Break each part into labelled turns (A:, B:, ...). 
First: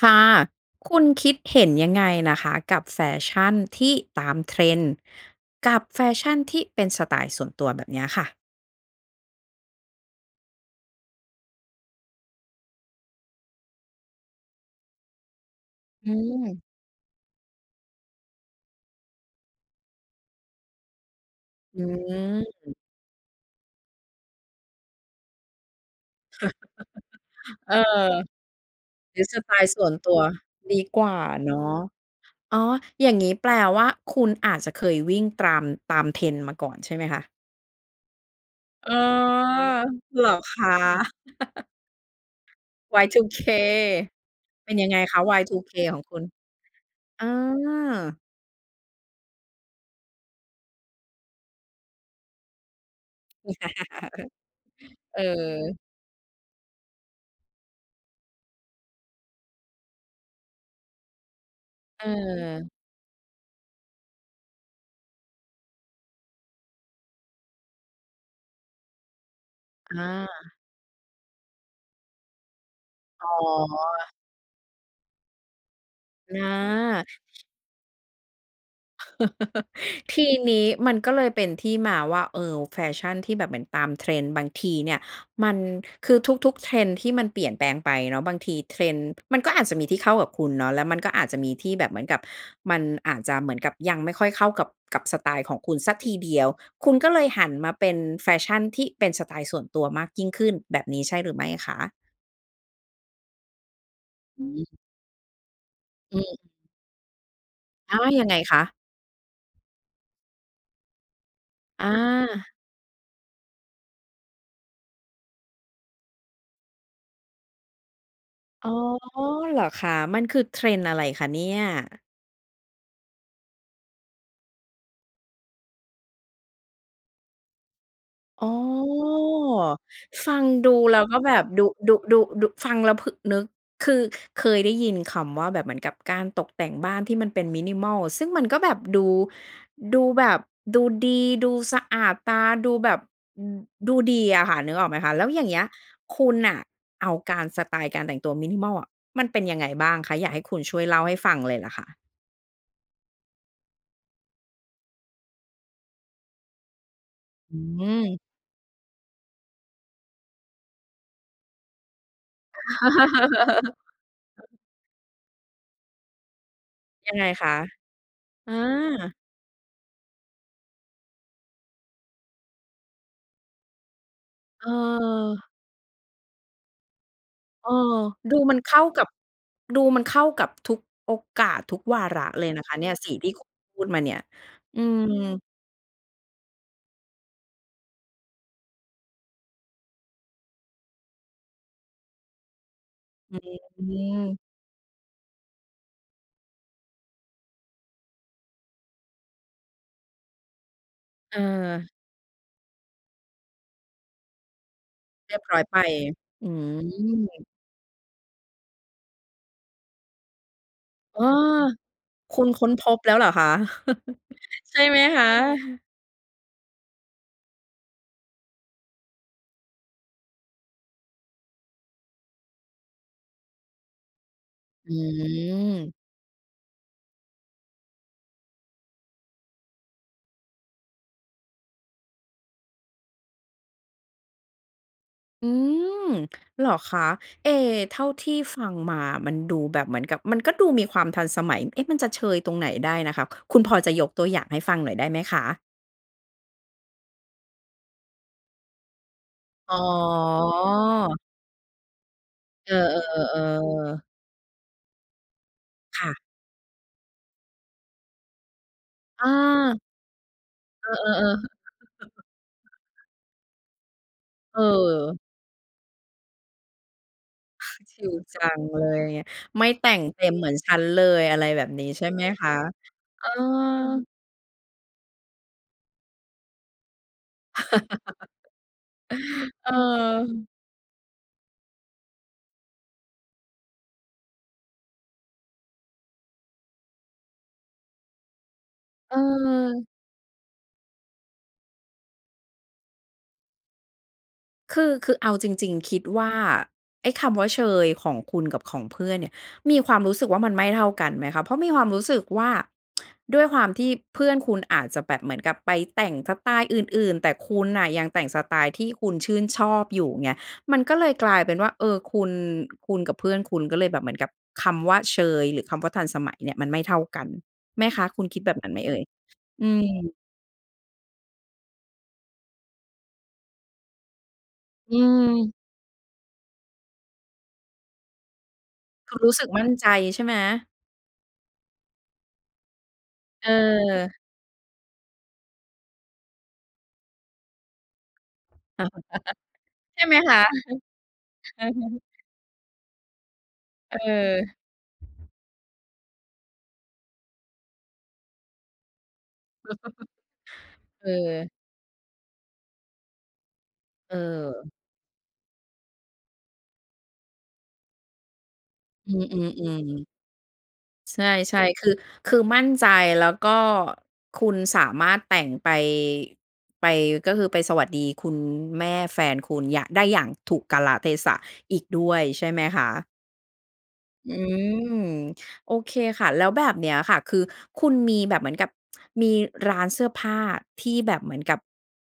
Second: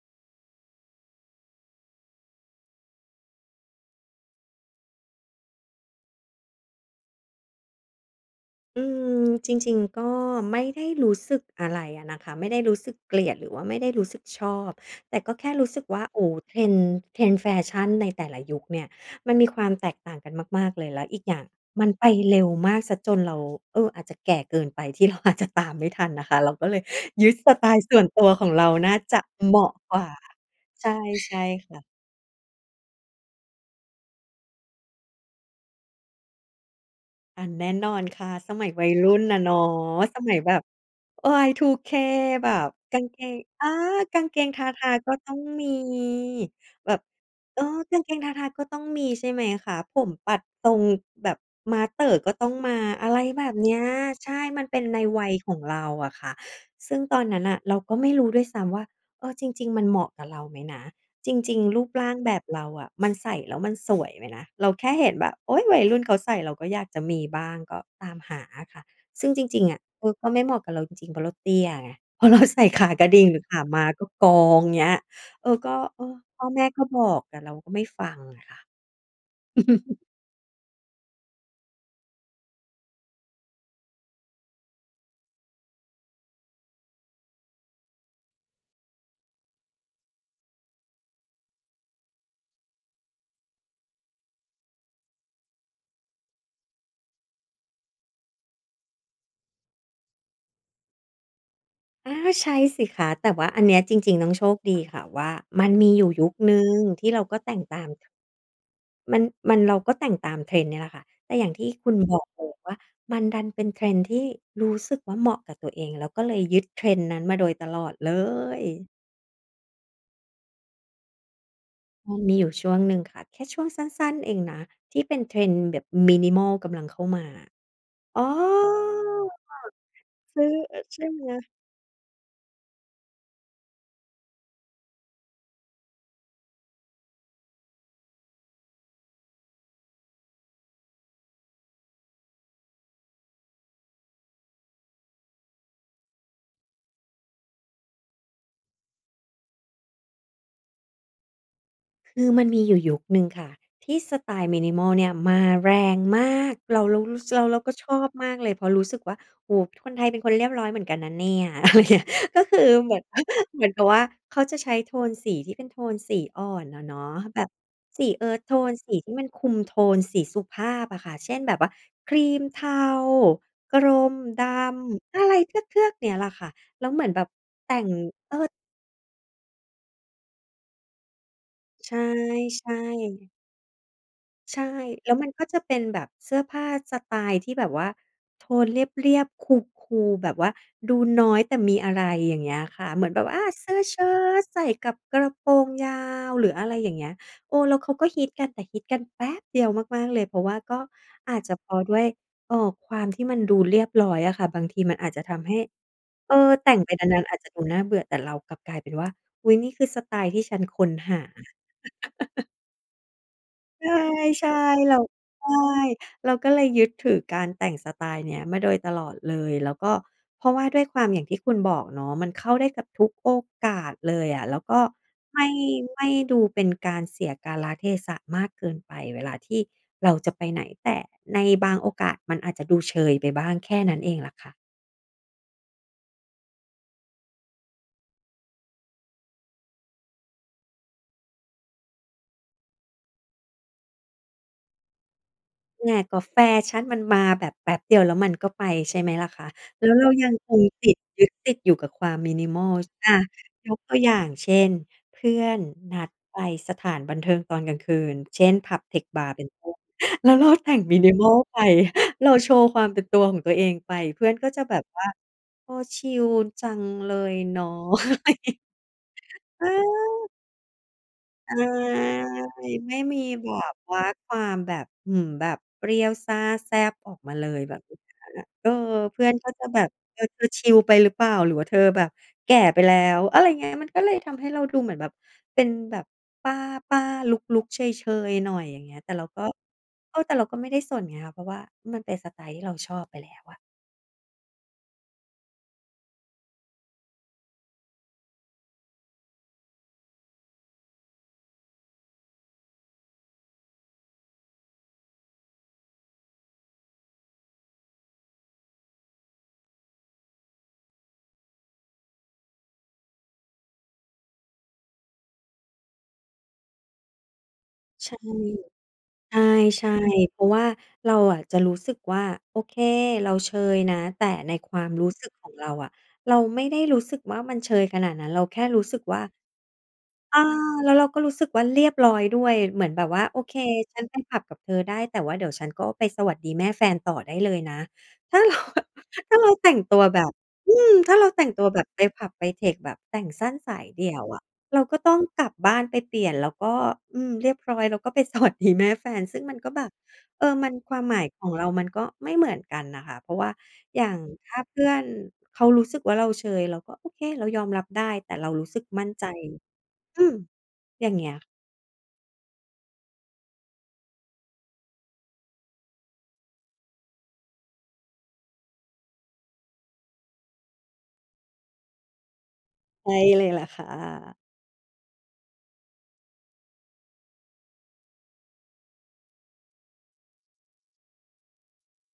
A: ค่ะ คุณคิดเห็นยังไงนะคะกับแฟชั่นที่ตาม Trend กับแฟชั่นที่เป็นสไตล์ส่วนตัวแบบเนี้ยค่ะ?
B: อืม จริง ๆ ก็ไม่ได้รู้สึกอะไรอะนะคะ ไม่ได้รู้สึกเกลียด หรือว่าไม่ได้รู้สึกชอบ แต่ก็แค่รู้สึกว่า
A: อื
B: โอ้
A: ม
B: Trend Trend แฟชั่นในแต่ละยุคเนี่ยมันมีความแตกต่างกันมาก ๆ เลย แล้วอีกอย่าง
A: อื
B: มันไปเร็วม
A: ม
B: ากเสียจนเรา เออ อาจจะแก่เกินไป ที่เรา อาจจะ ตามไม่ทันนะคะ เราก็เลยยึดสไต
A: เออ
B: ล์ส่วนตัวของเราน่าจ
A: หร
B: ะ
A: ือสไต
B: เหม
A: ล
B: า
A: ์
B: ะ
A: ส่ว
B: ก
A: น
B: ว่า
A: ตัวดี
B: ใช่
A: กว่า
B: ใช่
A: เนา
B: ค
A: ะ
B: ่ะ
A: อ๋อ อย่างงี้แปลว่าคุณอาจจะเคยวิ่งตาม- ตาม Trend มาก่อนใช่ไหมคะ?
B: อา แน่นอนค่ะ สมัยวั
A: อ๋
B: ย
A: อ
B: รุ่นน่ะเนาะ ส
A: เหร
B: ม
A: อ
B: ัยแบ
A: ค
B: บ
A: ะ?
B: Y2K แบบกางเกง
A: Y2K
B: อา กางเกงทา
A: เป็น
B: ท
A: ยั
B: า
A: งไง
B: ก็
A: คะ
B: ต้องมี
A: Y2K ของคุณ?
B: แบบ
A: อา
B: เออ กางเกงทาทาก็ต้องมี ใช่ไหมคะ ผมปัดทรงแบบม้าเต่อก็ต้องมา อะไรแบบเนี้ย ใช่ มันเป็นใน
A: เออ เอ
B: วัยของเร
A: อ
B: าอะค่ะ ซึ่งตอนนั้นน่ะเราก็ไม่รู้ด้วยซ้ำว่า เออ จริง ๆ มันเหมาะกับเราไหมนะ จริง ๆ รูปร่างแบบเรา
A: เออ
B: อะ มันใส่แล้วมันสวยไหมนะ เราแค่เห็นแบบ โอ๊ย วัยรุ่นเขาใส่ เราก็อยากจะมีบ้าง ก็ตามหาอะค่ะ ซึ่งจริง ๆ อะ
A: อ
B: เออ ก็ไม่เห
A: า
B: มาะกับเราจริง ๆ เพราะเราเตี้ยไง พอเราใส่ ขากระดิ่
A: อ
B: ง
A: ๋
B: หรือขาม้า ก็
A: อ
B: กอง อย่างเงี้ย เออ ก็ เออ
A: อ
B: พ่อแม่ก็บ
A: า
B: อก แต่เราก็ไม่ฟังอะค่ะ
A: ทีนี้มันก็เลยเป็นที่มาว่า เออ แฟชั่นที่แบบเหมือนตาม Trend บางทีเนี่ย มัน คือทุก ๆ Trend ที่มันเปลี่ยนแปลงไปเนาะ บางที Trend มันก็อาจจะมีที่เข้ากับคุณเนาะ แล้วมันก็อาจจะมีที่แบบเหมือนกับ มันอาจจะเหมือนกับยังไม่ค่อยเข้ากับ กับสไตล์ของคุณสักทีเดียว คุณก็เลยหันมาเป็นแฟชั่นที่เป็นสไตล์ส่วนตัวมากยิ่งขึ้น แบบนี้ใช่หรือไม่คะ?
B: อา ใช่สิคะ แต่ว่าอันเนี้ยจริง ๆ น้อง
A: อ
B: โ
A: ื
B: ชคด
A: ม
B: ีค่ะว่า มันมีอยู่
A: อื
B: ยุค
A: ม
B: หนึ่งที่เราก็แต่งตาม
A: อา ยังไงคะ?
B: มัน มัน เราก็แต่งตาม Trend นี่แหละค่ะ แต่อย่างที่
A: อ
B: คุณบอก เอ
A: า
B: อ ว่ามันดันเป็น Trend ที่รู้สึกว่าเหมาะกับตัวเอง แล้วก็เลยยึด Trend นั้นมาโดยตลอดเลย
A: อ๋อ เหรอคะ มันคือ Trend อะไรคะเนี่ย?
B: พอมีอยู่ช่วงหนึ่งค่ะ แค่ช่วงสั้น ๆ เองนะ ที่เป็น Trend แบบ Minimal กำลังเข้ามา อ๋อ
A: อ๋อ ฟั
B: ซื
A: ง
B: ้อ
A: ด
B: เอ
A: ู
B: อ
A: แล
B: ใช
A: ้ว
B: ่
A: ก็
B: ไห
A: แบบ
B: ม
A: ดู ดู ดู ดู ฟังแล้วพึ นึก คือเคยได้ยินคำว่าแบบเหมือนกับการตกแต่งบ้านที่มันเป็น Minimal ซึ่งมันก็แบบดู ดูแบบ ดูดี ดูสะอาดตา ดูแบบ อ ดูดีอะค่ะ นึกออกไหมคะ แล้วอย่างเงี้ยคุณน่ะเอาการ สไตล์การแต่งตัว Minimal อะ มันเป็นยังไงบ้างคะ? อยากให้คุณช่วยเล่าให้ฟังเลยล่ะค่ะ
B: คือมันมีอยู่ยุคหนึ่งค่ะที่สไตล์ Minimal เนี่ยมาแรงมาก เรา เรา เรารู้ ส เรา
A: อ
B: เร
A: ื
B: าก็ชอบ
A: ม
B: มากเลย เพราะรู้สึกว่า โอ้โฮ คนไทยเป็นคนเรียบร้อยเหมือนกันนะเนี่ย อะไรเงี้ย ก็คือเหมือน เหมือนกับว่าเขาจะใช้โทนสีที่เป็นโทนสีอ่อนอะเนาะ
A: ยังไง
B: แบ
A: ค
B: บ
A: ะ?
B: สี earth
A: อ
B: tone สีที
A: า
B: ่มันคุมโทน สีสุภาพอะค่ะ เช่นแบบว่า ครีมเทา กรมดำ อะไร
A: เออ
B: เทือก ๆ เนี้ยแหละค่ะ แล้วเหมือนแบบ
A: เอ
B: แต
A: อ
B: ่ง เอ
A: ดู
B: อ
A: มันเข้ากับ ดูมันเข้ากับทุกโอกาส ทุก
B: ใ
A: วาระ เลยน
B: ช
A: ะค
B: ่
A: ะ เนี่ย สีที
B: ๆ
A: ่ ค พูดมาเนี่ย
B: ใช่
A: อื
B: แล้วมันก
A: ม
B: ็จะเป็นแบบเสื้อผ้าสไตล์ที่แบบว่าโทนเรียบ ๆ Cool Cool แบบว่าดูน้อยแต่มีอะไร อย่างเงี้ยค่ะ เหมือนแบบ
A: อ
B: อา เสื้อ
A: ื
B: เชิ้
A: ม
B: ตใส่กับกระโปรงยาว หรืออะไรอย่างเงี้ย เออ แล้วเขาก็ฮิตกัน แต่ฮิตกันแป๊บเดียวมาก ๆ เลย เพราะว่าก็อ
A: เ
B: าจจะเพราะ
A: ออ
B: ด้วย เอ่อ ความที่มันดูเรียบร้อยอะค่ะ บางทีมันอาจจะท
A: เรียบ
B: ำให
A: ร
B: ้
A: ้อยไป
B: เอ
A: อื
B: อ แต่งไปนาน ๆ อาจ
A: ม
B: จะดูน่าเบื่อ แต่เรากลับกลายเป็นว่า อุ๊ย นี่คือสไตล์ที่ฉันค้นห
A: อ
B: า
A: ้อ คุณค้นพบแล้วเหรอคะ?
B: ใช่
A: ใช่
B: ๆ เ
A: ไ
B: ร
A: ห
B: า
A: มคะ?
B: ใช่ เราก็เลยยึดถือการแต่งสไตล์เนี้ยมาโดยตลอดเลย แล้วก็ เพราะว่าด้วยความอย่างที่คุณบอกเนาะ มันเข้าได้กับทุกโอกาสเลยอะ แล้วก็
A: อ
B: ไม่
A: ือ
B: ไม่ดูเป็นการเสียกาลเทศะมากเกินไปเวลาที่เราจะไปไหน แต่ในบางโอกาสมันอาจจะดูเชยไปบ้าง แค่นั้นเองแหละค่ะ
A: อืม เหรอคะ? เอ เท่าที่ฟังมามันดูแบบเหมือนกับมันก็ดูมีความทันสมัย เอ๊ะ มันจะเชยตรงไหนได้นะคะ คุณพอจะยกตัวอย่างให้ฟังหน่อยได้ไหมคะ?
B: [unintelligible] กับแฟชั่นมันมาแบบแป๊บเดียว แล้วมันก็ไปใช่ไหมล่ะคะ
A: อ๋อ
B: แล้วเรายังคงติด ยึดติดอยู่กับความ
A: เอ
B: minimal
A: อ
B: อะ ยกตัว
A: ๆ ๆ
B: อย่างเช่น เพื่อนน
A: ค
B: ั
A: ่
B: ด
A: ะ
B: ไปสถานบันเทิงตอนกลางคืน เช่น ผับ เทค บ
A: อ
B: าร์ เป็นต้น
A: า
B: แล้วเราแต่ง
A: เออ
B: minimal
A: ๆ ๆ
B: ไป เราโชว์ความเป็นตัวของตัวเองไป เพื่อนก็จะแบบว่า
A: เออ
B: เออ ชิลจังเลยเนาะ
A: ชิลจังเลย ไม
B: เ
A: ่แต่งเ
B: อ
A: ต
B: อ
A: ็มเหมือนฉันเลย อะไร
B: ใช่
A: แบบนี้ใช่ไหมคะ?
B: ไม่มี
A: เออ
B: แบบว่าความแบบ อืม แบบเปรี้ยวซ่าแซ่บออกมาเลย แบบ [unintelligible] เออ เพื่อนก็จะ
A: เ
B: แบบ "เออ เธอ
A: ออ
B: ชิลไปหรือเปล่า หรือว่าเธอแบบแก่ไปแล้ว?" อะไรเงี้ย มันก็เลยทำให้เราดูเหมือนแบบเป็นแบบป้า ๆ ลุก ๆ เชย ๆ หน่อยอย่างเงี้ย แต่
A: เ
B: เราก็
A: ออ
B: เออ แต่เราก็ไม่ได้สนไงคะ เพราะว่ามันเป็นสไตล์ที่เราชอบไปแล้วอะ
A: คือ คือเอาจริง ๆ คิดว่า ไอ้คำว่าเชยของคุณกับของเพื่อนเนี่ย มีความรู้สึกว่ามันไม่เท่ากันไหมคะ? เพราะมีความรู้สึกว่า ด้วยความที่เพื่อนคุณอาจจะแบบเหมือนกับไปแต่งสไตล์อื่น ๆ แต่คุณน่ะยังแต่งสไตล์ที่คุณชื่นชอบอยู่ไง มันก็เลยกลายเป็นว่า เออ คุณ คุณกับเพื่อนคุณก็เลยแบบเหมือนกับคำว่าเชย หรือคำว่าทันสมัยเนี่ยมันไม่เท่ากันไหมคะ
B: ใช่
A: คุณคิดแบบนั้นไหมเอ่ย? อื
B: ใช่
A: ม
B: ๆ เพราะว่าเราอะจะรู้สึกว่า โอเค เราเชยนะ แต่ในความ
A: อื
B: รู้สึกของ
A: ม
B: เราอะ เราไม่ได้รู้สึกว่ามันเชยขนาดนั้น เราแค่รู้สึก
A: คุ
B: ว่
A: ณ
B: า
A: รู้สึกมั่นใจใช่ไหม?
B: อา แล้วเราก็รู้สึกว่าเรียบร้อยด้วย เหมือนแบบว่า โอ
A: เ
B: เค ฉัน
A: ออ
B: ไปผับกับเธอได้ แต่ว่าเดี๋ยวฉันก็ไปสวัสดีแม่แฟนต่อได้เลยนะ ถ้าเรา ถ้าเราแต่งต
A: ใ
B: ั
A: ช
B: ว
A: ่ไหม
B: แบบ
A: คะ?
B: อืม ถ้าเราแต่ง
A: เอ
B: ตั
A: อ
B: วแบบไปผับไปเทค แบบแต่งสั้นสาย
A: เ
B: เด
A: อ
B: ี่ยวอ
A: อ
B: ะ เราก็ต้องกลับบ้านไปเปลี่ยนแล้วก็ อืม เรียบร้อยเราก็ไป สวัสดี แม่แฟน ซึ่งมันก็แบบ เออ มันความ
A: เ
B: หมายขอ
A: ออ
B: งเรามันก็ไม่เหมือนกันน่ะค่ะ เพราะว่าอย่า
A: เ
B: งถ้า
A: ออ
B: เพื่อนเขารู้สึกว่า เราเชย เราก็โอเค เรายอมรับได้ แต่เรารู้สึกมั่
A: อ
B: น
A: ื
B: ใจ
A: ม ๆ ๆ
B: อืม อย่า
A: ใ
B: ง
A: ช
B: เงี้ย
A: ่ ๆ คือ คือมั่นใจแล้วก็คุณสามารถแต่งไป ไป ก็คือไปสวัสดีคุณแม่แฟนคุณ อยาก ได้อย่างถูกกาลเทศะอีกด้วยใช่ไหมคะ?
B: ใช่เลยล่ะค่
A: อื
B: ะ
A: ม โอเคค่ะ แล้วแบบเนี้ยค่ะ คือคุณมีแบบเหมือนกับ มีร้านเสื้อผ้าที่แบบเหมือนกับ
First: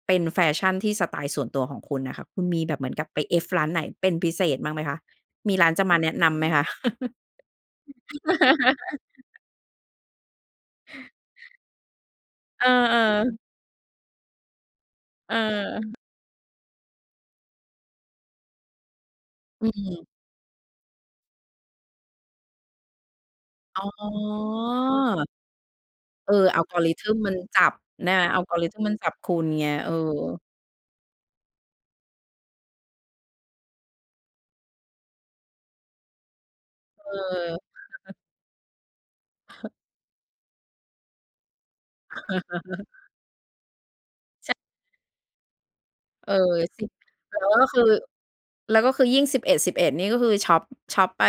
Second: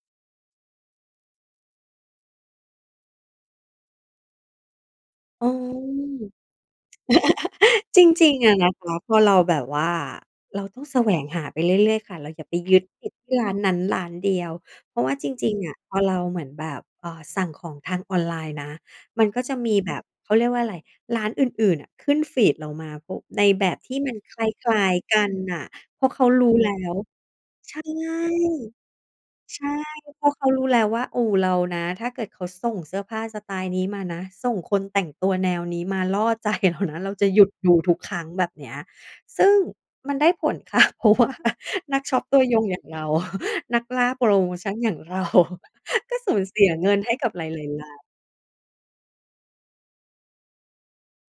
A: เป็นแฟชั่นที่สไตล์ส่วนตัวของคุณน่ะค่ะ คุณมีแบบเหมือนกับไปเอฟร้านไหนเป็นพิเศษบ้างไหมคะ?
B: อื
A: มีร้านจะมาแน
B: ม
A: ะนำไหมคะ?
B: จริง ๆ อะนะคะ พอเราแบบว่า เราต้องแสวงหาไปเรื่อย ๆ ค่ะ เราอย่าไป
A: เออ
B: ยึดติดที่
A: ๆ
B: ร้านนั้นร้านเดียว เพราะว่าจ
A: เ
B: ริง ๆ อะ พ
A: ออ
B: อเราเหมือนแบบ เอ่อ สั่งของทางออนไลน์นะ มันก็จะ
A: อื
B: มีแบบ
A: ม
B: เขาเรียกว่าอะไร ร้านอื่น ๆ น่ะขึ้นฟีดเรามา ก็ในแบบที่
A: อ๋
B: มันคล้าย ๆ กั
A: อ
B: นน่ะ เพราะเขา
A: เอ
B: ร
A: อ
B: ู้แล้ว
A: algorithm มันจั
B: ใ
A: บ
B: ช่
A: นะคะ algorithm มันจับคุณ
B: ใช
A: เง
B: ่
A: ี้ย เอ
B: เพราะ
A: อ
B: เขารู้แล้วว่า โอ้โฮ เรานะ ถ้าเกิดเขาส่งเสื้อผ้าสไตล์นี้มานะ ส่งคนแต่งตัวแนวนี้มาล่อ ใจ เรานะ
A: เ
B: เร
A: อ
B: าจะหยุดดู
A: อ
B: ทุกครั้ง แบบเนี้ย ซึ่งมันได้ผล ค่ะ เพราะว่า นักช็อปตัวยงอย่างเรา นักล่าโพรโ
A: ใ
B: ม
A: ช่
B: ชันอย่าง เรา ก็ส
A: เอ
B: ู
A: อ
B: ญเสีย
A: จริ
B: เง
A: ง
B: ินให้กับ
A: แล
B: หล
A: ้วก็
B: าย
A: ค
B: ๆ
A: ือ
B: ร้าน
A: แล้วก็คือยิ่ง 11.11 นี่ก็คือช็อป ช็อปไป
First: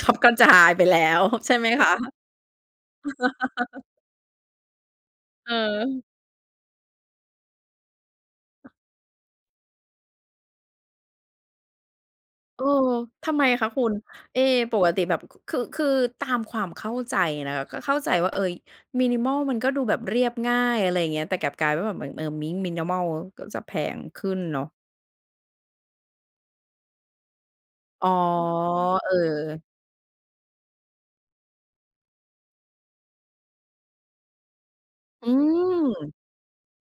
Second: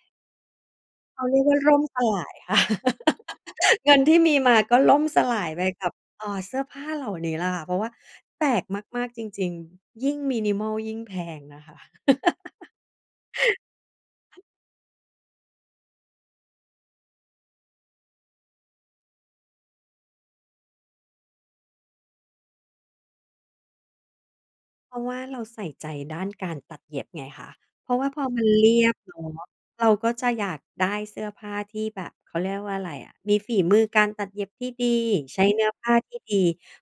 A: ช็อปกระจายไปแล้
B: เ
A: ว
B: ขาเรียก
A: ใช
B: ว
A: ่
B: ่า
A: ไหม
B: ล่ม
A: คะ?
B: สลายค่ะ เงินที่มีมาก็ล่มสลายไปกับ
A: เออ
B: เอ่อ เสื้อผ้าเหล่านี้แหละค่ะ เพราะว่าแปลกมาก ๆ จริง ๆ ยิ่ง minimal ยิ่งแพงนะคะ
A: เออ ทำไมคะคุณ? เอ ปกติแบบ ค คือ คือตามความเข้าใจนะคะ ก็เข้าใจว่า เออ minimal มันก็ดูแบบเรียบง่าย อะไรอย่างเงี้ย แต่กลับกลายว่าเหมือนแบบ เออ mi minimal ก็จะแพงขึ้นเนาะ
B: เพราะว่าเราใส่ใจด้านการตัดเย็บไงคะ เพราะว
A: อ
B: ่
A: ๋
B: า
A: อ
B: พอมันเรียบ
A: เ
B: เ
A: อ
B: นาะ
A: อ
B: เราก็จะอยากได้เสื้อผ้าที่แบบ เขาเรียกว่าอะไรอะ มีฝีมือการตัดเย็บที่ดี
A: อื
B: ใช้เน
A: ม
B: ื้อผ้าที่ดี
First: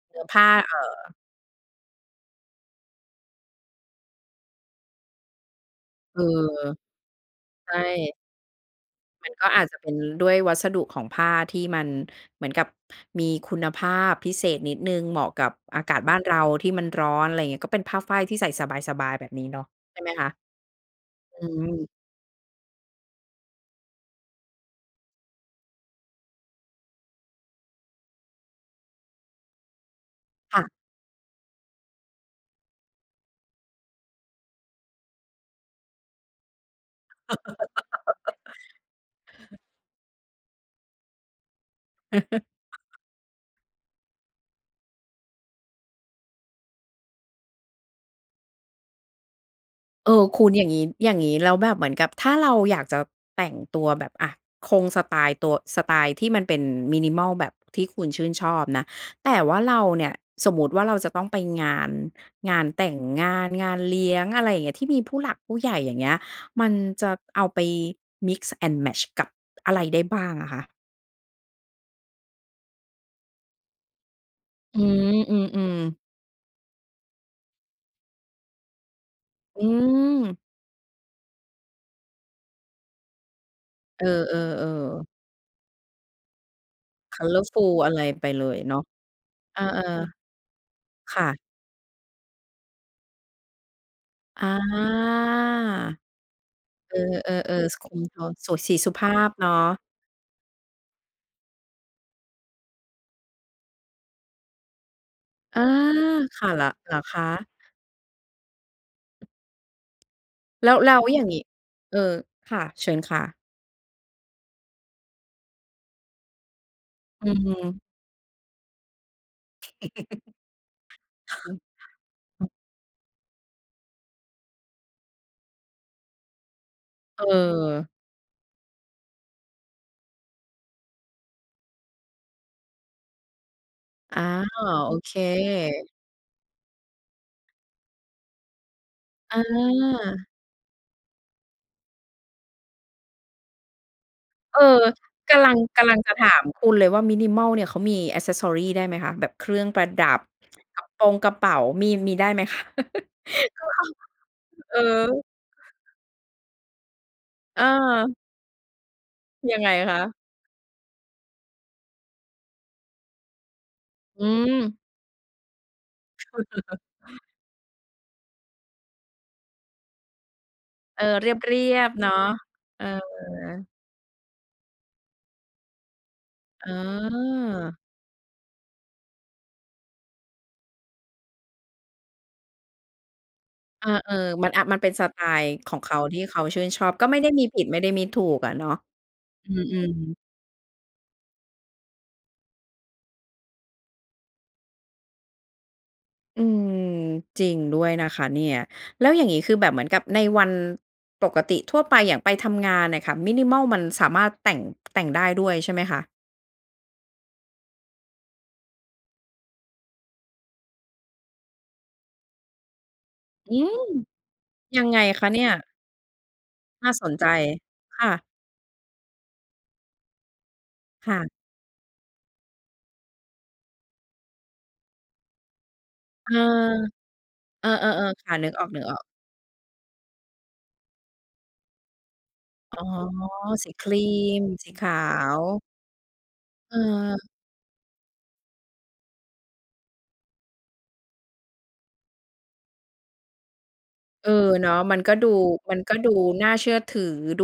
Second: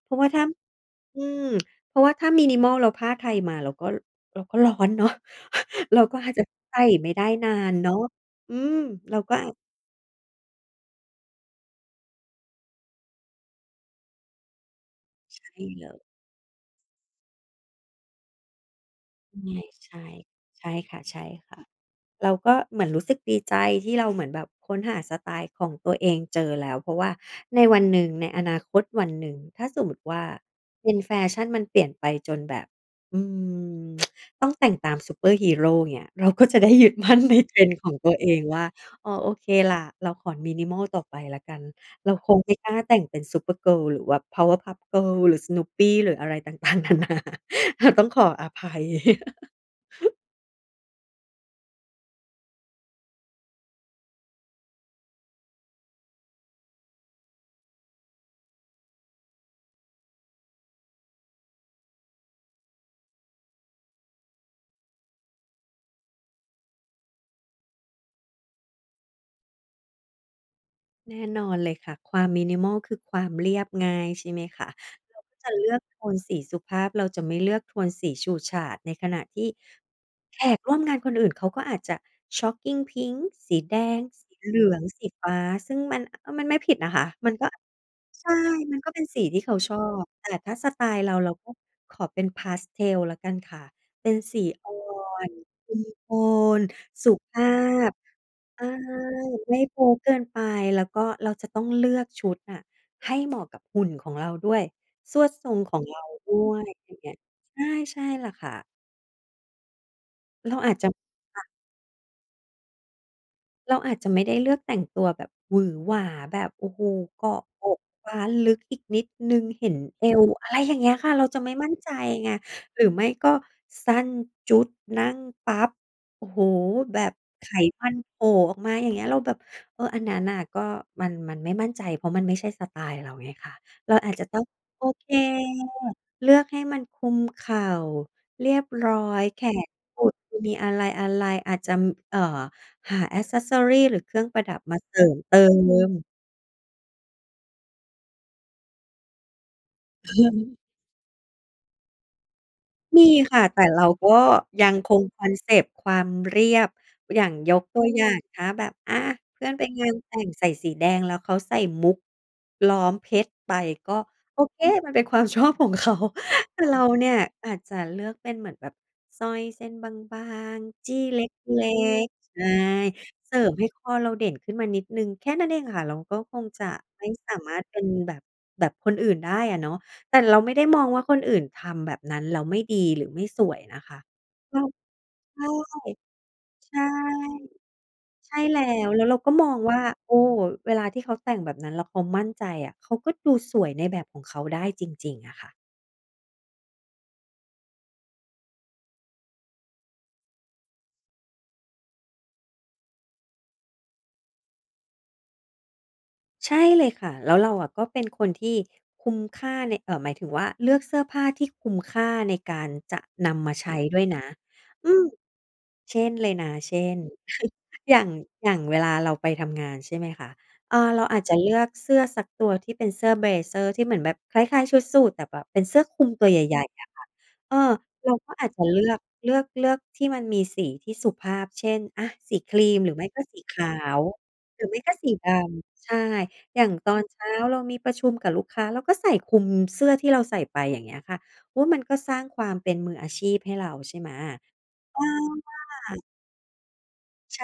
B: เพรา
A: เนื
B: ะ
A: ้
B: ว่
A: อ
B: า
A: ผ
B: ถ้
A: ้
B: า
A: า เออ
B: อืม เพราะว่าถ้า minimal แล้วผ้าไทยมาเราก็ เราก็ร้อนเนาะ เราก็
A: เออ
B: อาจจะใส่ไม่ได้นา
A: ใช
B: นเนาะ
A: ่
B: อืม เรา
A: มั
B: ก็
A: นก
B: อ
A: ็
B: าจ
A: อาจจะเป็นด้วยวัสดุของผ้าที่มันเหมือนกับมีคุณภาพพิเศษนิดหนึ่ง เหมาะ
B: ใช
A: กับ
B: ่
A: อ
B: เ
A: า
B: ล
A: กา
B: ย
A: ศบ้านเราที่มันร้อน อะไรอย่างเงี้ย ก็เป็นผ้าฝ้ายที่ใส่สบาย ๆ แบบนี้เนาะ
B: ใช
A: ใช่
B: ่
A: ไหมคะ?
B: ๆ ใช่ค
A: อื
B: ่ะ
A: ม
B: ๆ เราก็เหมือนรู้สึกดีใจที่เราเหมือนแบบค้นหาสไตล์ของตัวเองเจอแล้ว เพราะว่าในวันหนึ่ง ในอนาคตวันหนึ่งถ้าสมมุติว่า
A: ค่ะ
B: trend แฟชั่นมันเปลี่ยนไปจนแบบ อืม ต้องแต่งตามซุปเปอร์ฮีโร อย่างเงี้ย เราก็จะได้ ยึดมั่นใน trend ของตัวเองว่า อ๋อ โอเคล่ะ เราขอ minimal ต่อไปแล้วกัน เราคงไม่กล้าแต่งเป็น Supergirl หรือว่า Powerpuff Girls หรือ Snoopy หรืออะไรต่าง ๆ นานา อาจต้องขออภัย
A: เออ คุณอย่างงี้ อย่างงี้แล้วแบบเหมือนกับถ้าเราอยากจะแต่งตัวแบบ อะ คงสไตล์ตัว สไตล์ที่มันเป็น minimal แบบที่คุณชื่นชอบนะ แต่ว่าเราเนี่ย สมมุติว่าเราจะต้องไปงาน งานแต่งงาน งานเลี้ยง อะไรอย่างเงี้ย ที่มีผู้หลักผู้ใหญ่ อย่างเงี้ย มันจะเอาไป mix and match กับอะไรได้บ้างอะคะ?
B: แน่นอนเลยค่ะ ความ Minimal คือความเรียบง่าย ใช่ไหมคะ
A: อืม
B: เราก
A: อ
B: ็จะ
A: ื
B: เลื
A: ม
B: อกโ
A: ๆ
B: ทนสีสุภาพ เราจะไม่เลือกโทนสีฉูดฉาด ในขณะที่
A: อื
B: แ
A: ม
B: ขกร่วมงานคนอื่น เขาก็อาจจะช็อกกิงพิงก์ สีแดง
A: เออ
B: สีเหลือง สี
A: ๆ ๆ
B: ฟ้า ซึ่งมัน อ มันไม่ผิดนะคะ มันก็
A: Colourful อะไรไ
B: ใช
A: ป
B: ่
A: เลยเ
B: ม
A: น
B: ั
A: า
B: น
A: ะ
B: ก็เป็นสีที่เขา
A: เออ
B: ชอบ แต่ถ้าสไตล์เร
A: ๆ
B: า
A: ค่
B: เรา
A: ะ
B: ก็ขอเป็น Pastel แล้วกันค่ะ เป็นสี
A: อา
B: อ่อน คุมโทน
A: เอ
B: สุ
A: อ
B: ภา
A: ๆ ๆ ส คลุ
B: พ
A: มโทน โส
B: ใช่
A: สีสุภาพเนา
B: ไม่โป
A: ะ
B: ๊เกินไป แล้วก็เราจะต้องเลือกชุดน่ะให้เหมาะกับหุ่นของเราด้วย ทรวดทร
A: อ
B: ง
A: า
B: ของเราด้
A: ค่ะ
B: ว
A: เหร
B: ย
A: อ เ
B: อย
A: ห
B: ่
A: ร
B: า
A: อ
B: งเงี
A: ค
B: ้ย
A: ะ?
B: ใช่ ใช่แล้วค่ะ เรา
A: แล
B: อา
A: ้
B: จ
A: ว
B: จะ
A: แล้วอย่างง
B: ค
A: ี
B: ่
A: ้
B: ะ
A: เออ ค่ะ เชิญค่ะ
B: เราอาจจะไม่ได้เลือกแต่งตัวแบบหวือหวา แบบ โอ้โฮ เก
A: อื
B: าะอก
A: ม
B: คว้านลึก อีกนิดหนึ่งเห็นเอว อะไรอย่างเงี้ยค่ะ เราจะไม่มั่นใจไง
A: อ
B: หรือไม่ก็สั้นจุ๊ด นั่งปั๊บ โอ้โฮ แบบไขมั
A: เออ
B: นโผล่ออกมา อย่างเงี้ย เราแบบ เออ อันนั้นน่ะ ก็มัน มันไม่มั่นใจ เพราะมันไม่ใช่สไตล์เราไงคะ เราอาจ
A: อา
B: จะต้อง โอ
A: โอ
B: เค
A: เค
B: เลือกให้มันคลุมเข่า เรียบร้อย
A: อ
B: แขนกุด
A: า
B: มีอะไร ๆ อาจจะ เอ่อ หา แอกเซสซอรี หรือเครื่องประดั
A: เอ
B: บ
A: อ
B: มาเสริมเต
A: ก
B: ิ
A: ำลัง กำล
B: ม
A: ังจะถามคุณเลยว่า Minimal เนี่ย เขามี แอกเซสซอรี ได้ไหมคะ แบบเครื่องประดับ กระปงกระเป๋า มี มีได้ไหม คะ?
B: มีค่ะ แต่เราก็ยั
A: เขาคง ฮ เอ
B: งคง
A: อ
B: คอนเซปต์ความเรียบ อย่างย
A: เ
B: กตัวอย่า
A: ออ
B: ง ถ้าแบบ อา เพื่อน
A: ยั
B: ไป
A: งไง
B: งาน
A: คะ?
B: แต่ง ใส่สีแดง แล้วเขาใส่มุุกล้อมเพชรไป ก็
A: อื
B: โอเค
A: ม
B: มันเป็นความ ชอบของเขา แต่เราเนี่ยอาจจะเลือกเป็นเหมือนแบบสร้อยเส้นบาง ๆ จี
A: เ
B: ้
A: ออ
B: เ
A: เรี
B: ล็
A: ยบ ๆ เน
B: ก
A: าะ
B: ๆ ใช่
A: เอ
B: เสริมให
A: อ
B: ้คอเราเด่นขึ้นมานิดหนึ่ง แค่นั้นเองค่ะ เราก็คงจ
A: อ๋
B: ะ
A: อ
B: ไม่สามารถเป็นแบบ แบบคนอื่นได้อะเนาะ แต่เราไม่ได้มองว่าคนอื่นทำแบบนั้นแล้วไม่ดีหรือไม่สวยนะ
A: อา
B: คะ
A: เออ มัน
B: ก
A: อ
B: ็
A: า มันเป็นสไต
B: ใช
A: ล
B: ่
A: ์ของเขาที่เขาชื่น
B: ใช
A: ช
B: ่
A: อบ ก็ไม่ได้มีผิดไม่ได้มีถู
B: ใช่
A: กอะ
B: แล
A: เ
B: ้
A: นาะ
B: ว แล้วเราก็ม
A: อื
B: องว่า
A: ม
B: โอ้
A: ๆ
B: เวลาที่เขาแต่งแบบนั้นแล้วเขามั่นใจอะ เขาก็ดูสวยในแบบของเขาได้จริง ๆ อะค่ะ
A: อืม จริงด้วยนะคะเนี่ย แล้วอย่างงี้คือแบบเหมือนกับในวันปกติทั่วไป อย่างไปทำงานน่ะค่ะ minimal มันสามารถแต่ง แต่งได้ด้วยใช่ไหมคะ?
B: ใช่เลยค่ะ แล้วเราอะก็เป็นคนที่คุ้มค่าใน เอ่อ หมายถึงว่าเลือกเสื้อผ้าที่คุ้มค่าในการจะนำม
A: อื
B: าใช
A: ม
B: ้ด้วยนะ
A: ยั
B: อื
A: งไง
B: ม
A: คะเนี่ย?
B: เช่นเลยนะ เช่
A: น่า
B: น
A: สนใจ
B: อย่
A: ค
B: า
A: ่
B: ง
A: ะ
B: อย่างเวลาเราไปทำงาน ใช่ไหมคะ เออ เรา
A: ค
B: อ
A: ่
B: าจ
A: ะ
B: จะเลือกเสื้อสักตัวที่เป็นเสื้อ เบลเซอร์ ที่เหมือนแบบคล้าย ๆ ชุดสูท แต่แบบเป็นเสื้อคลุมตั
A: เอ
B: วให
A: อ
B: ญ่ ๆ อะค่ะ เออ
A: เออ
B: เรา
A: ๆ ๆ ค
B: ก็
A: ่ะ
B: อ
A: น
B: า
A: ึ
B: จ
A: ก
B: จ
A: อ
B: ะเลือ
A: อ
B: ก
A: ก ๆ
B: เลือก เลือกที่มันมีสีที่สุภาพ เช่น อา สีครี
A: อ๋อ
B: ม หรือไม่ก็สีข
A: ส
B: า
A: ีครี
B: ว
A: ม
B: หรื
A: ส
B: อ
A: ี
B: ไม่
A: ข
B: ก็
A: า
B: สีด
A: ว
B: ำ ใช่ อย่างตอนเช้
A: เออ
B: าเรามีประชุมกับลูกค้า เราก็ใส่คลุมเสื้อที่เราใส่ไป อย่างเงี้ยค่ะ เพราะว่ามันก็สร้างความเป็นมืออาชีพให้เรา ใช่ไหม
A: เออ เนาะ ม
B: เ
A: ั
B: อ
A: น
B: อ
A: ก็ดู
B: มา
A: มันก็
B: ก
A: ดูน่าเชื่อถือ
B: ใช
A: ดู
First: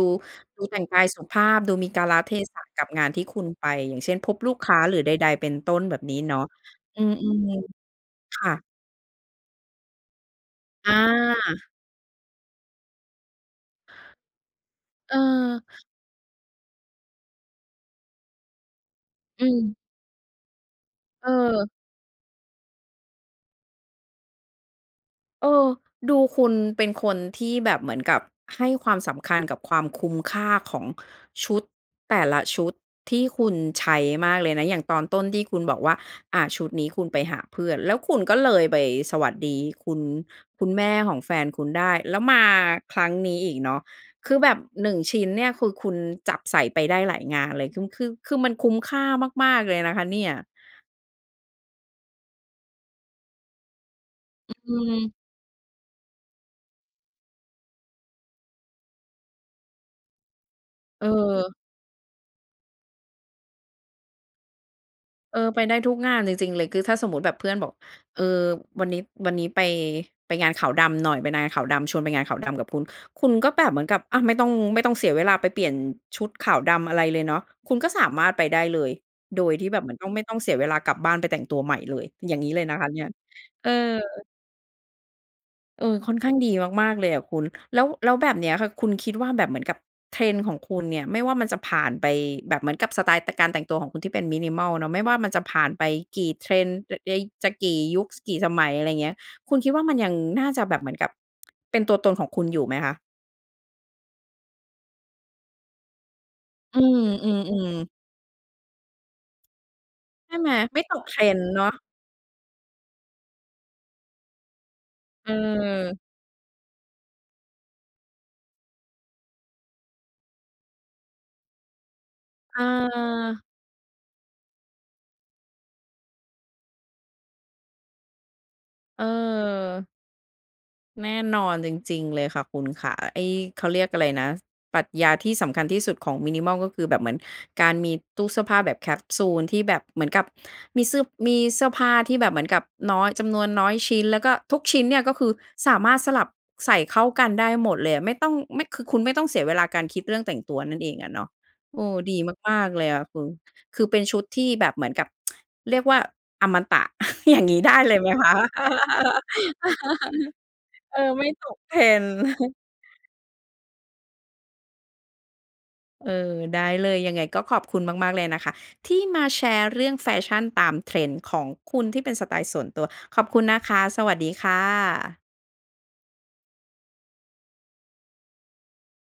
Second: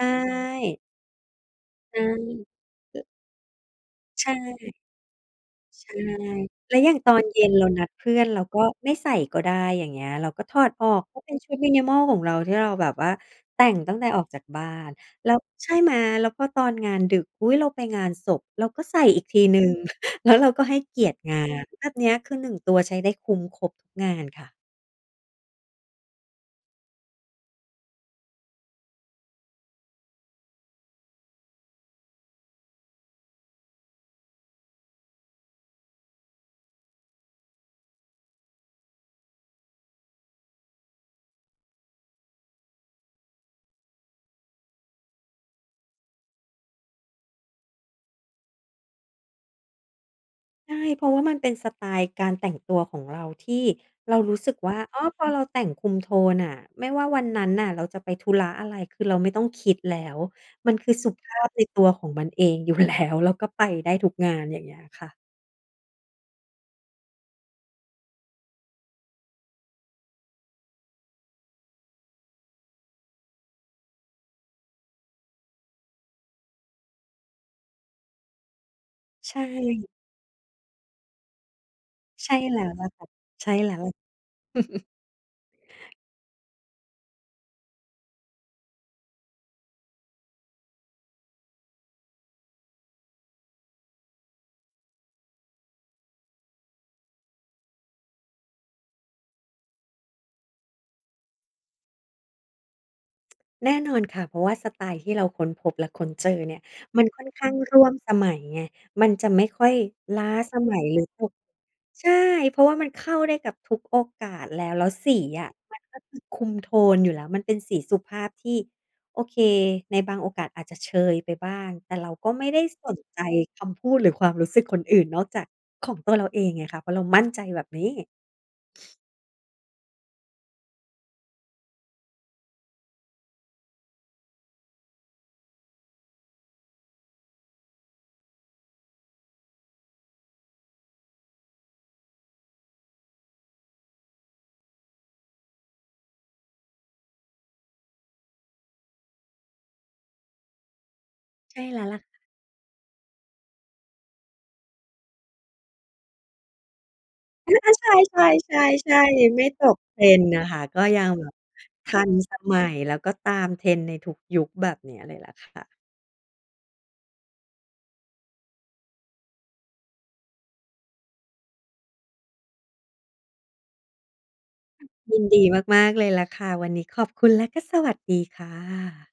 A: ดูแต
B: ่
A: ่งกายสุขภาพ ดูมี
B: อ
A: ก
B: ื
A: าล
B: ม
A: เทศะกับง
B: อ
A: านที่คุณไป อย่างเช่น
B: ใช
A: พบลูกค
B: ่
A: ้า หรือใด ๆ เป็นต้น
B: ใช
A: แ
B: ่
A: บบนี้เนาะ
B: แล้วอย่า
A: อ
B: ง
A: ื
B: ตอนเย็
A: ม
B: นเรานัดเพื่อน
A: ๆ ค
B: เรา
A: ่
B: ก็
A: ะ
B: ไม่ใส่ก็ได้ อย่างเงี้ย เราก็ถอดออกก็เป็
A: อ
B: นชุด
A: า
B: minimal ของเรา ที่เราแบบว่าแต่งตั้งแต่ออกจากบ้าน
A: เ
B: แล้ว
A: ออ
B: ใช่ไหม แล้วก็ตอนงานดึก อุ๊ย! เราไปงานศพเราก็ใส่อีกที
A: อ
B: หนึ่ง
A: ืม
B: แล้วเราก็ให้เกียรติ
A: เ
B: งาน
A: ออ
B: แบบเนี้ย คือ 1 ตัวใช้ได้คุ้มครบทุกงานค่ะ
A: เออ ดูคุณเป็นคนที่แบบเหมือนกับให้ความสำคัญกับความคุ้มค่าของชุดแต่ละชุดที่คุณใช้มากเลยนะ อย่างตอนต้นที่คุณบอกว่า อา ชุดนี้คุณไปหาเพื่อน แล้วคุณก็เลยไปสวัสดีคุณ คุณแม่ของแฟนคุณได้ แล้วมาครั้งนี้อีกเนาะ คือแบบ 1 ชิ้นเนี่ยคือคุณจับใส่ไปได้หลายงานเลย คือ คือ คือมันคุ้มค่ามาก ๆ เลยนะคะเนี่ย
B: ใช่ เพราะว่ามันเป็นสไตล์การแต่งตัวของเราที่เรารู้สึ
A: อ
B: ก
A: อ
B: ว
A: ื
B: ่า อ้อ
A: ม
B: พอเราแต่งคุมโทนน่ะ ไม่ว่าวันนั้นน่ะเราจะไปธุระอะไร คือเราไม่ต้องคิดแล้ว มันคือสุภาพ
A: เออ
B: ในตัวของมันเองอยู่ แล้ว แล้วก็ไปได้ทุกงาน อย่างเงี้ยค่ะ
A: เออ ไปได้ทุกงานเลยจริงเลย คือถ้าสมมุติแบบเพื่อนบอก เออ วันนี้ วันนี้ไป ไปงานขาวดำหน่อย ไปนาขาวดำ ชวนไปงานขาวดำกับคุณ คุณก็แบบเหมือนกับ อา ไม่ต้อง ไม่ต้องเสียเวลาไปเปลี่ยนชุดขาวดำอะไรเลยเนาะ คุณก็สามารถไปได้เลย
B: ใช
A: โดยที่แบ
B: ่
A: บเหมือนต้อง ไม่ต้องเสียเวลากลับบ้านไปแต่งตัวใหม่เลย
B: ใช
A: อย
B: ่
A: ่างนี้
B: แล
A: เล
B: ้
A: ย
B: ว
A: น
B: แ
A: ะ
B: หล
A: ค
B: ะ
A: ะเ
B: ค
A: นี่
B: ่ะ
A: ย
B: ใช่
A: เอ
B: แล
A: อ
B: ้ว
A: เออ ค่อนข้างดีมาก ๆ เลยอะคุณ แล้ว แล้วแบบเนี้ยค่ะคุณคิดว่าแบบเหมือนกับ Trend ของคุณเนี่ย ไม่ว่ามันจะผ่านไปแบบเหมือนกับ สไตล์ ต การแต่งตัวของคุณที่เป็น Minimal เนาะ ไม่ว่ามันจะผ่านไปกี่ Trend อ ย จะกี่ยุค ส กี่สมัย อะไรเงี้ย คุณคิดว่ามันยังน่าจะแบบเหมือนกับเป็นตัวตนของคุณอยู่ไหมคะ?
B: แน่นอนค่ะ เพราะว่าสไตล์ที่เราค้นพบและค้นเจอเนี่ย
A: อืม
B: มันค่อ
A: อ
B: น
A: ื
B: ข้าง
A: ม
B: ร่
A: ๆ
B: วมสมัยไง มันจะไม่ค่อยล้า
A: ใช่ไหม
B: สม
A: ไ
B: ั
A: ม่
B: ย
A: ต
B: หรื
A: ก
B: อพวก
A: trend เนาะ
B: ใช่ เพราะว่ามันเข้าได้กับทุกโอกาส แล้ว แล้วสีอะมัน
A: เออ
B: ก็คือคุมโทนอยู่แล้ว มันเป็นสีสุภาพที่ โอเค ในบางโอกาสอาจจะเชยไปบ้าง แต่เราก็ไม่ได
A: อ
B: ้สนใจ
A: า
B: คำพูด หรือความรู้สึกคนอื่นนอกจากของตัวเราเองไงคะ เพราะเรามั่นใจแบบนี้
A: เออ แน่นอนจริง ๆ เลยค่ะคุณขา ไอ้ เขาเรียกอะไรนะ ปรัชญาที่สำคัญที่สุดของ minimal ก็คือแบบเหมือนการมีตู้เสื้อผ้าแบบแคปซูล ที่แบบเหมือนกับมีซึบ มีเสื้อผ้าที่แบบเหมือนกับน้อย จำนวนน้อยชิ้น แล้วก็ทุกชิ้นเนี่ยก็คือสามารถสลับ ใส่เข้ากันได้หมดเลยอะ ไม่ต้อง ไม่ คือคุณไม่ต้องเสียเวลาการคิดเรื่องแต่งตัวนั่นเองอะเนาะ
B: ใช่แ
A: เ
B: ล
A: อ
B: ้วแห
A: อ
B: ล
A: ด
B: ะ
A: ีมาก ๆ เลยอะคุณ คือเป็นชุดที่แบบเหมือนกับ เรียกว่าอมตะ อย่าง
B: อ
A: งี้ ได้เล
B: า
A: ยไหม
B: ๆ ใช
A: คะ?
B: ่ ๆ ๆ ๆ ไม่ตก trend นะคะ ก็
A: เอ
B: ยั
A: อ
B: ง
A: ไ
B: แ
A: ม
B: บ
A: ่
B: บ
A: ตก
B: ทั
A: trend
B: นสมัย แล้วก็ตาม trend ในทุกยุค แบบเนี้ยเลยแหละค่ะ
A: เออ ได้เลย ยังไงก็ขอบคุณมากๆ เลยนะคะที่มาแชร์เรื่องแฟชั่นตาม trend ของคุณที่เป็นสไตล์ส่วนตัว ขอบคุณนะคะ สวัสดีค่
B: ย
A: ะ
B: ินดีมาก ๆ เลยล่ะค่ะ วันนี้ขอบคุณและก็สวัสดีค่ะ